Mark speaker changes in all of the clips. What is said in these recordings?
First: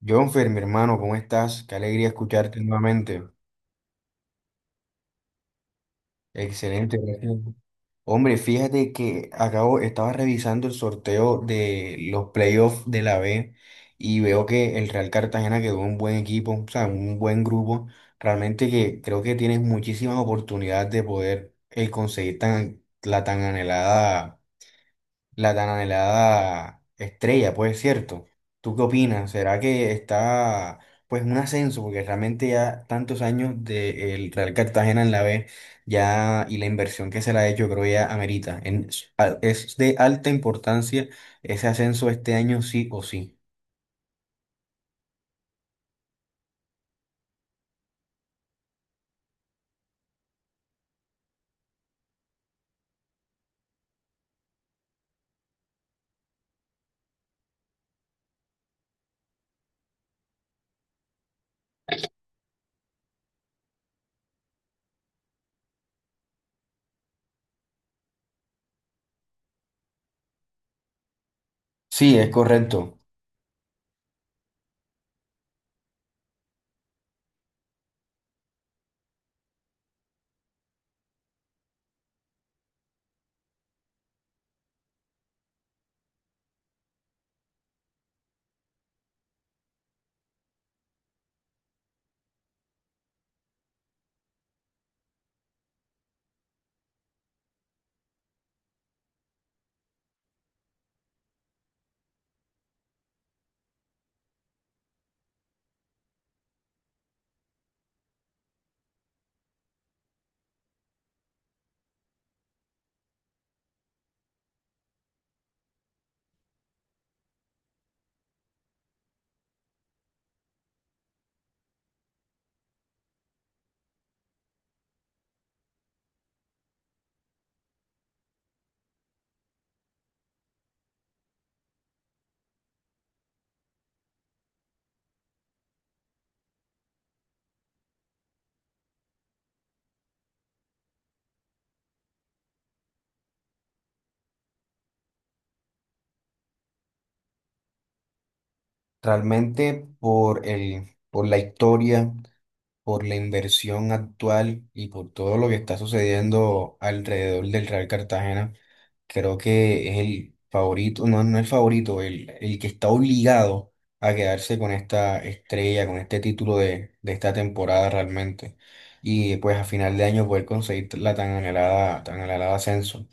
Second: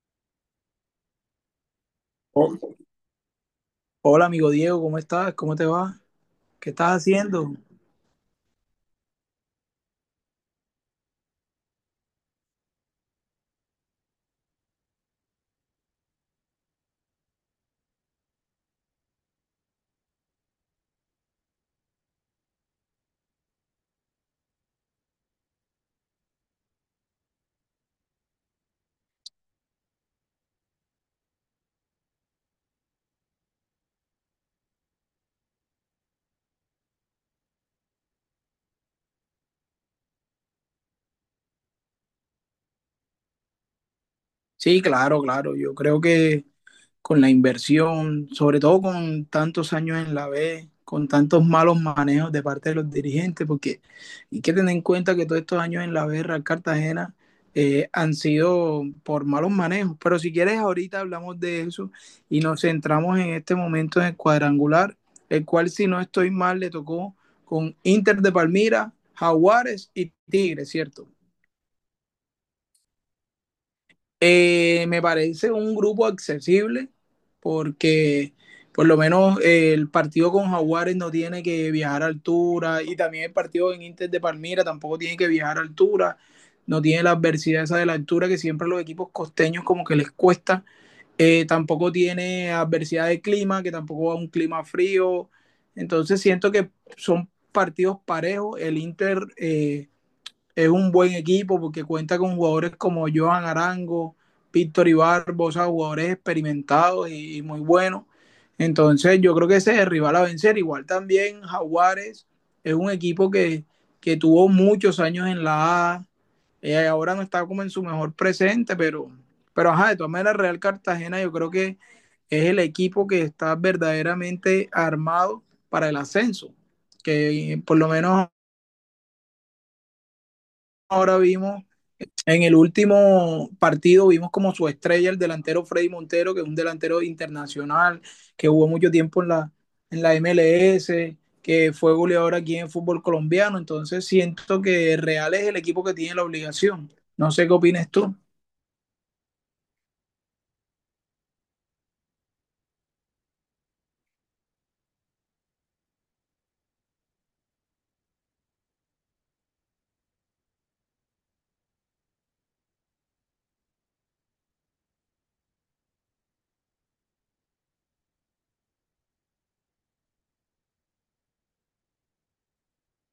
Speaker 1: Jonfer, mi hermano, ¿cómo estás? Qué alegría escucharte
Speaker 2: Oh,
Speaker 1: nuevamente.
Speaker 2: hola, amigo Diego, ¿cómo estás? ¿Cómo te va? ¿Qué estás
Speaker 1: Excelente, gracias.
Speaker 2: haciendo?
Speaker 1: Hombre, fíjate que acabo, estaba revisando el sorteo de los playoffs de la B y veo que el Real Cartagena quedó un buen equipo, o sea, un buen grupo. Realmente que creo que tienes muchísimas oportunidades de poder conseguir la tan anhelada. La tan anhelada estrella, pues cierto. ¿Tú qué opinas? ¿Será que está pues un ascenso? Porque realmente ya tantos años del Real Cartagena en la B ya y la inversión que se le ha hecho creo ya amerita. Es de alta importancia ese ascenso este año sí o sí.
Speaker 2: Sí, claro, claro. Yo creo que con la inversión, sobre todo con tantos años en la B, con tantos malos manejos de parte de los dirigentes, porque hay que tener en cuenta que todos estos años en la B, Real Cartagena, han sido por malos manejos. Pero si quieres, ahorita hablamos de eso y nos centramos en este momento en el cuadrangular, el cual, si no estoy mal, le tocó con Inter de Palmira, Jaguares y Tigres, ¿cierto?
Speaker 1: Sí, es correcto.
Speaker 2: Me parece un grupo accesible porque por lo menos el partido con Jaguares no tiene que viajar a altura, y también el partido en Inter de Palmira tampoco tiene que viajar a altura, no tiene la adversidad esa de la altura que siempre a los equipos costeños como que les cuesta. Tampoco tiene adversidad de clima, que tampoco va a un clima frío, entonces siento que son partidos parejos. El Inter, es un buen equipo porque cuenta con jugadores como Johan Arango, Víctor Ibarbo, o sea, jugadores experimentados y muy buenos. Entonces, yo creo que ese es el rival a vencer. Igual también Jaguares es un equipo que tuvo muchos años en la A. Ahora no está como en su mejor presente, pero ajá, de todas maneras, Real Cartagena yo creo que es el equipo que está verdaderamente armado para el ascenso. Que por lo menos ahora vimos, en el último partido vimos como su estrella el delantero Freddy Montero, que es un delantero internacional, que jugó mucho tiempo en la MLS, que fue goleador aquí en el fútbol colombiano. Entonces siento que Real es el equipo que tiene la obligación. No sé qué opinas tú.
Speaker 1: Realmente por la historia, por la inversión actual y por todo lo que está sucediendo alrededor del Real Cartagena, creo que es el favorito, no el favorito, el que está obligado a quedarse con esta estrella, con este título de esta temporada realmente. Y pues a final de año poder conseguir tan anhelada ascenso.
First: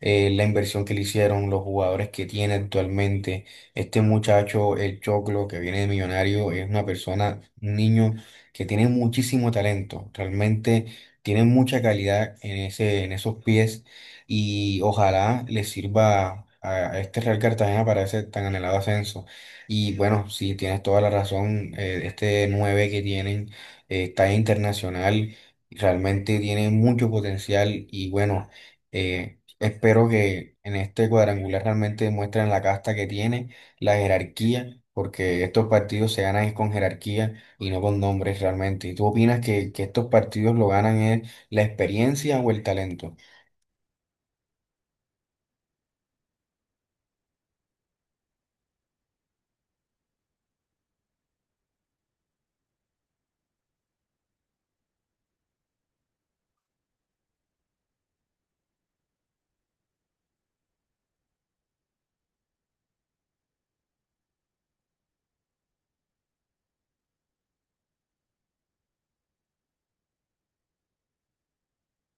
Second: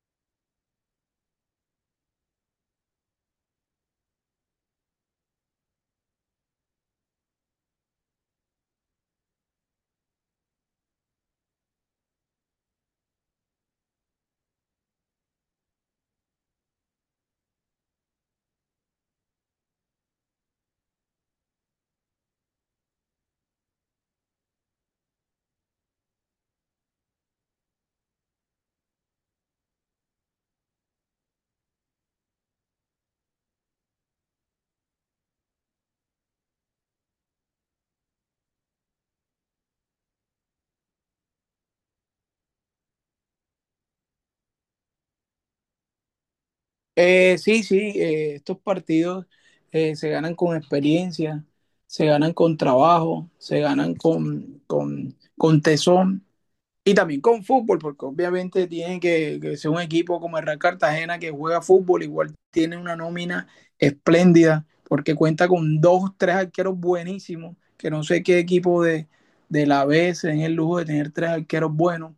Speaker 1: La inversión que le hicieron, los jugadores que tiene actualmente. Este muchacho, el Choclo, que viene de Millonario, es una persona, un niño que tiene muchísimo talento, realmente tiene mucha calidad en en esos pies y ojalá le sirva a este Real Cartagena para ese tan anhelado ascenso. Y bueno, sí, tienes toda la razón, este 9 que tienen está internacional, realmente tiene mucho potencial y bueno, espero que en este cuadrangular realmente demuestren la casta que tiene, la jerarquía, porque estos partidos se ganan con jerarquía y no con nombres realmente. ¿Y tú opinas que estos partidos lo ganan es la experiencia o el talento?
Speaker 2: Sí, sí, estos partidos se ganan con experiencia, se ganan con trabajo, se ganan con tesón. Y también con fútbol, porque obviamente tiene que ser un equipo como el Real Cartagena que juega fútbol. Igual tiene una nómina espléndida, porque cuenta con dos, tres arqueros buenísimos, que no sé qué equipo de la B se den el lujo de tener tres arqueros buenos.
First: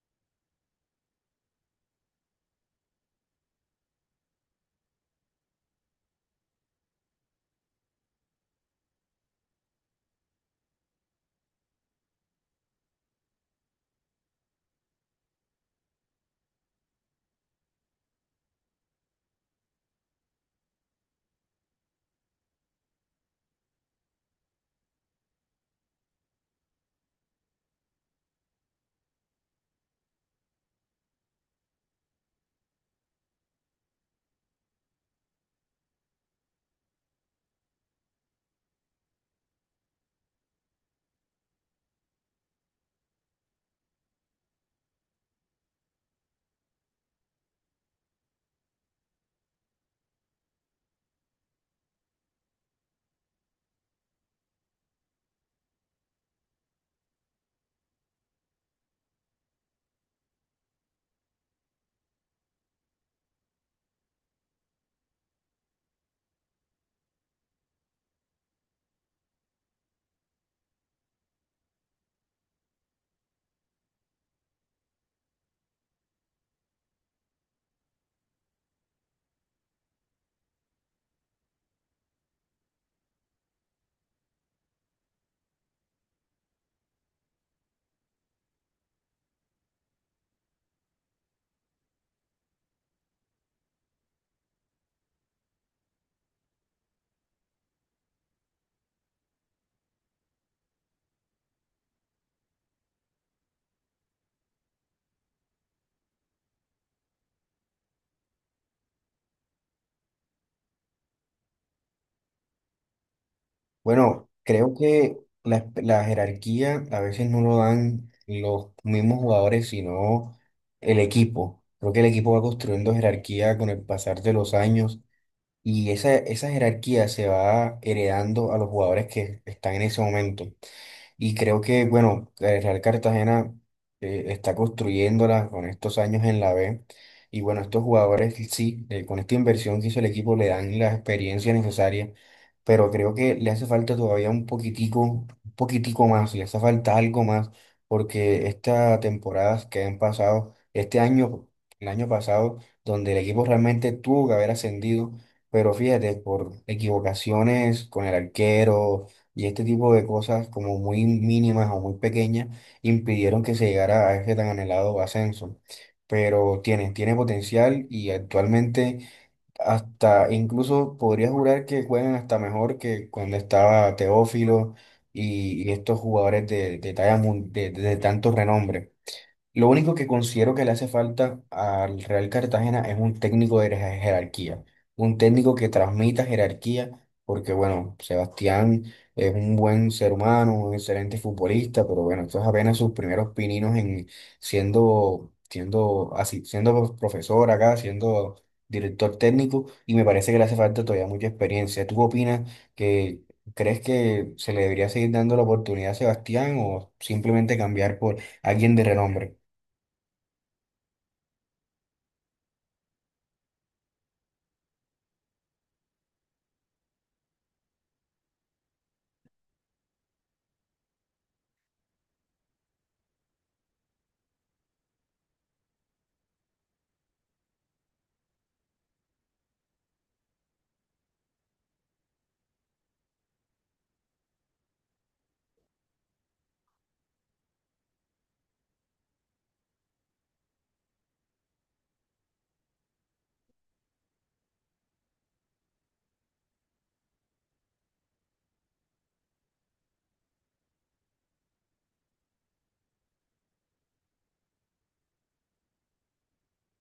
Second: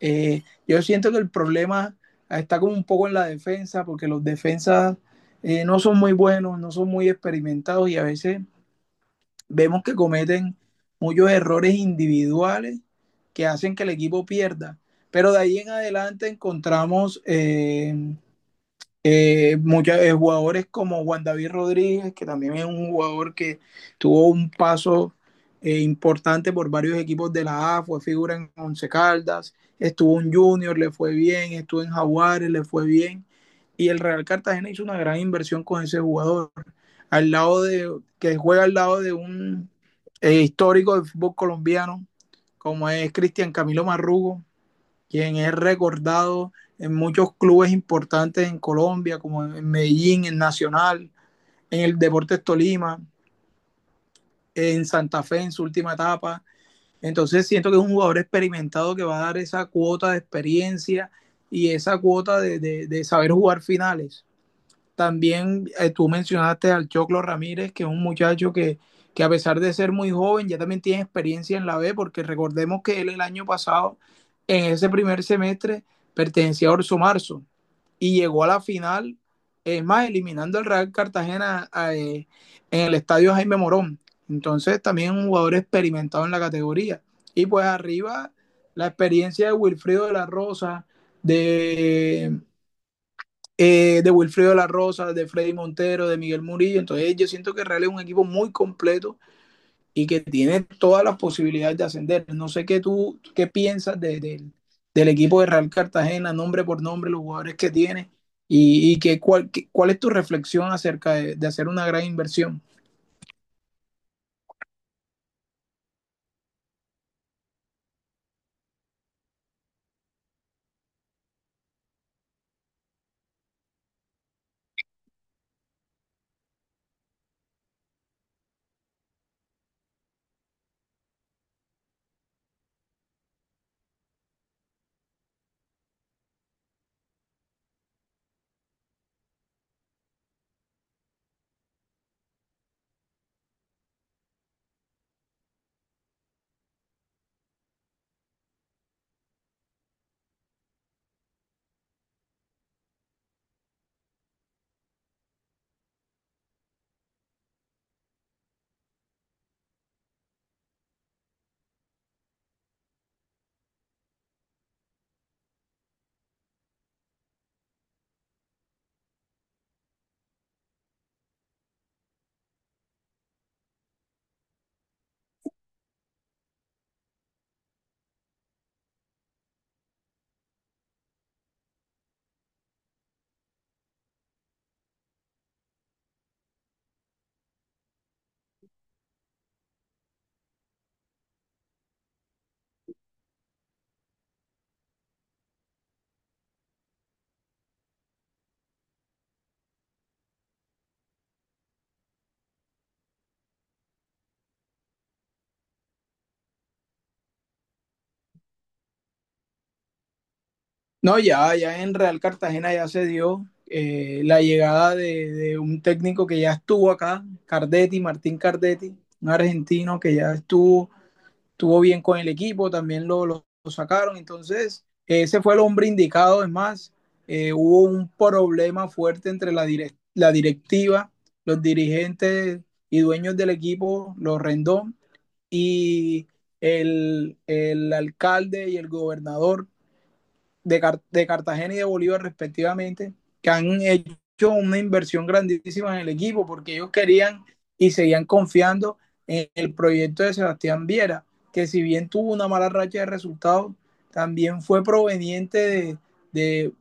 Speaker 2: Yo siento que el problema está como un poco en la defensa, porque los defensas no son muy buenos, no son muy experimentados y a veces vemos que cometen muchos errores individuales que hacen que el equipo pierda. Pero de ahí en adelante encontramos jugadores como Juan David Rodríguez, que también es un jugador que tuvo un paso importante por varios equipos de la A, fue figura en Once Caldas, estuvo en Junior, le fue bien, estuvo en Jaguares, le fue bien, y el Real Cartagena hizo una gran inversión con ese jugador, al lado de, que juega al lado de un histórico del fútbol colombiano, como es Cristian Camilo Marrugo, quien es recordado en muchos clubes importantes en Colombia, como en Medellín, en Nacional, en el Deportes Tolima, en Santa Fe en su última etapa. Entonces siento que es un jugador experimentado que va a dar esa cuota de experiencia y esa cuota de saber jugar finales. También tú mencionaste al Choclo Ramírez, que es un muchacho que a pesar de ser muy joven, ya también tiene experiencia en la B, porque recordemos que él el año pasado, en ese primer semestre, pertenecía a Orso Marzo y llegó a la final, es más, eliminando al Real Cartagena en el estadio Jaime Morón. Entonces, también un jugador experimentado en la categoría. Y pues arriba, la experiencia de Wilfrido de la Rosa, de de Wilfrido La Rosa, de Freddy Montero, de Miguel Murillo. Entonces yo siento que Real es un equipo muy completo y que tiene todas las posibilidades de ascender. No sé qué tú qué piensas del equipo de Real Cartagena, nombre por nombre, los jugadores que tiene y cuál es tu reflexión acerca hacer una gran inversión.
Speaker 1: Bueno, creo que la jerarquía a veces no lo dan los mismos jugadores, sino el equipo. Creo que el equipo va construyendo jerarquía con el pasar de los años y esa jerarquía se va heredando a los jugadores que están en ese momento. Y creo que, bueno, el Real Cartagena está construyéndola con estos años en la B. Y bueno, estos jugadores, sí, con esta inversión que hizo el equipo le dan la experiencia necesaria, pero creo que le hace falta todavía un poquitico más, le hace falta algo más, porque estas temporadas que han pasado, este año, el año pasado, donde el equipo realmente tuvo que haber ascendido, pero fíjate, por equivocaciones con el arquero y este tipo de cosas como muy mínimas o muy pequeñas impidieron que se llegara a ese tan anhelado ascenso. Pero tiene, tiene potencial y actualmente hasta incluso podría jurar que juegan hasta mejor que cuando estaba Teófilo y estos jugadores talla de tanto renombre. Lo único que considero que le hace falta al Real Cartagena es un técnico de jerarquía, un técnico que transmita jerarquía, porque bueno, Sebastián es un buen ser humano, un excelente futbolista, pero bueno, esto es apenas sus primeros pininos en siendo, siendo así, siendo profesor acá, siendo director técnico, y me parece que le hace falta todavía mucha experiencia. ¿Tú opinas que crees que se le debería seguir dando la oportunidad a Sebastián o simplemente cambiar por alguien de renombre?
Speaker 2: No, ya, Ya en Real Cartagena ya se dio la llegada de un técnico que ya estuvo acá, Cardetti, Martín Cardetti, un argentino que ya estuvo, tuvo bien con el equipo, también lo sacaron. Entonces ese fue el hombre indicado, es más, hubo un problema fuerte entre la directiva, los dirigentes y dueños del equipo, los Rendón, y el alcalde y el gobernador de, Car de Cartagena y de Bolívar respectivamente, que han hecho una inversión grandísima en el equipo porque ellos querían y seguían confiando en el proyecto de Sebastián Viera, que si bien tuvo una mala racha de resultados, también fue proveniente de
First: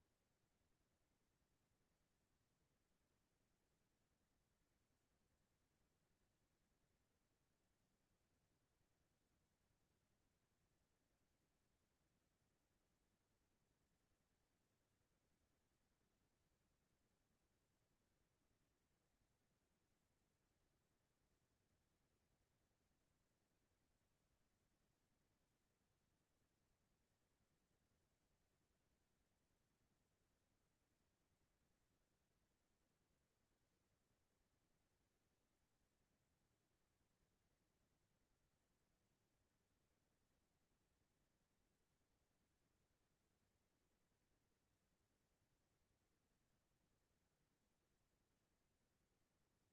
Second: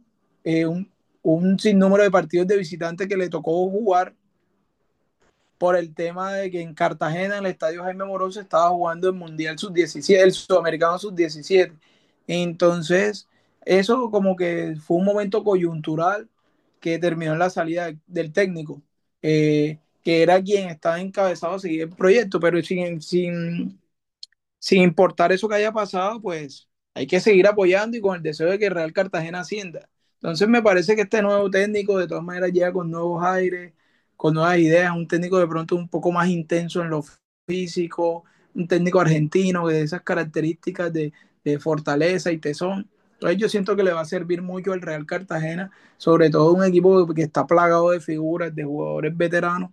Speaker 2: eh, un, un sinnúmero de partidos de visitantes que le tocó jugar por el tema de que en Cartagena, en el estadio Jaime Morón, se estaba jugando el Mundial Sub-17, el Sudamericano Sub-17. Entonces, eso como que fue un momento coyuntural que terminó en la salida del técnico, que era quien estaba encabezado a seguir el proyecto, pero sin importar eso que haya pasado, pues hay que seguir apoyando y con el deseo de que Real Cartagena ascienda. Entonces me parece que este nuevo técnico de todas maneras llega con nuevos aires, con nuevas ideas, un técnico de pronto un poco más intenso en lo físico, un técnico argentino de esas características de fortaleza y tesón. Entonces yo siento que le va a servir mucho al Real Cartagena, sobre todo un equipo que está plagado de figuras, de jugadores veteranos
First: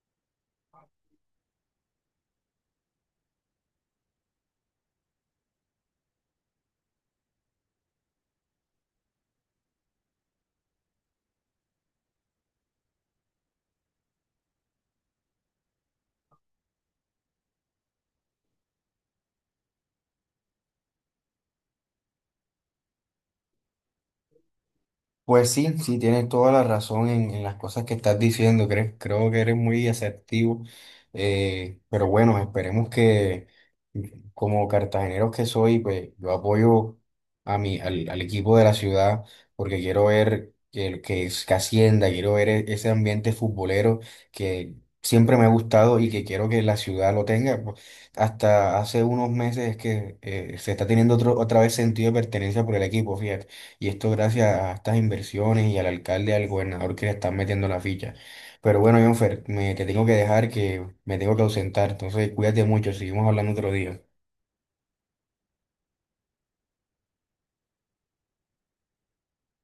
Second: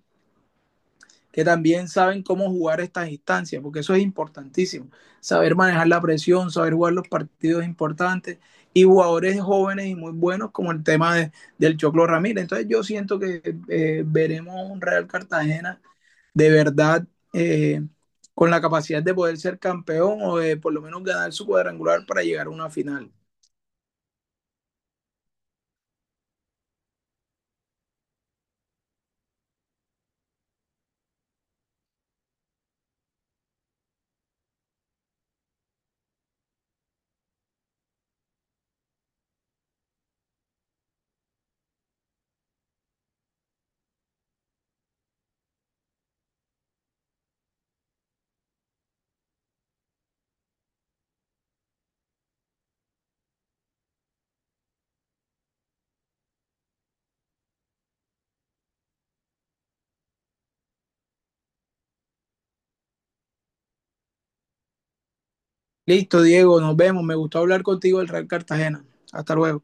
Speaker 2: que también saben cómo jugar estas instancias, porque eso es importantísimo. Saber manejar la presión, saber jugar los partidos importantes y jugadores jóvenes y muy buenos como el tema del Choclo Ramírez. Entonces yo siento que veremos un Real Cartagena de verdad eh, con la capacidad de poder ser campeón o de por lo menos ganar su cuadrangular para llegar a una final.
Speaker 1: Pues sí, sí, tienes toda la razón en las cosas que estás diciendo. Creo, creo que eres muy asertivo. Eh, pero bueno, esperemos que, como cartagenero que soy, pues yo apoyo al equipo de la ciudad porque quiero ver que ascienda, quiero ver ese ambiente futbolero que siempre me ha gustado y que quiero que la ciudad lo tenga. Pues, hasta hace unos meses es que se está teniendo otra vez sentido de pertenencia por el equipo, fíjate. Y esto gracias a estas inversiones y al alcalde y al gobernador que le están metiendo la ficha. Pero bueno, Jonfer, me te tengo que dejar que me tengo que ausentar. Entonces, cuídate mucho, seguimos hablando otro día.
Speaker 2: Listo, Diego, nos vemos. Me gustó hablar contigo del Real Cartagena. Hasta luego.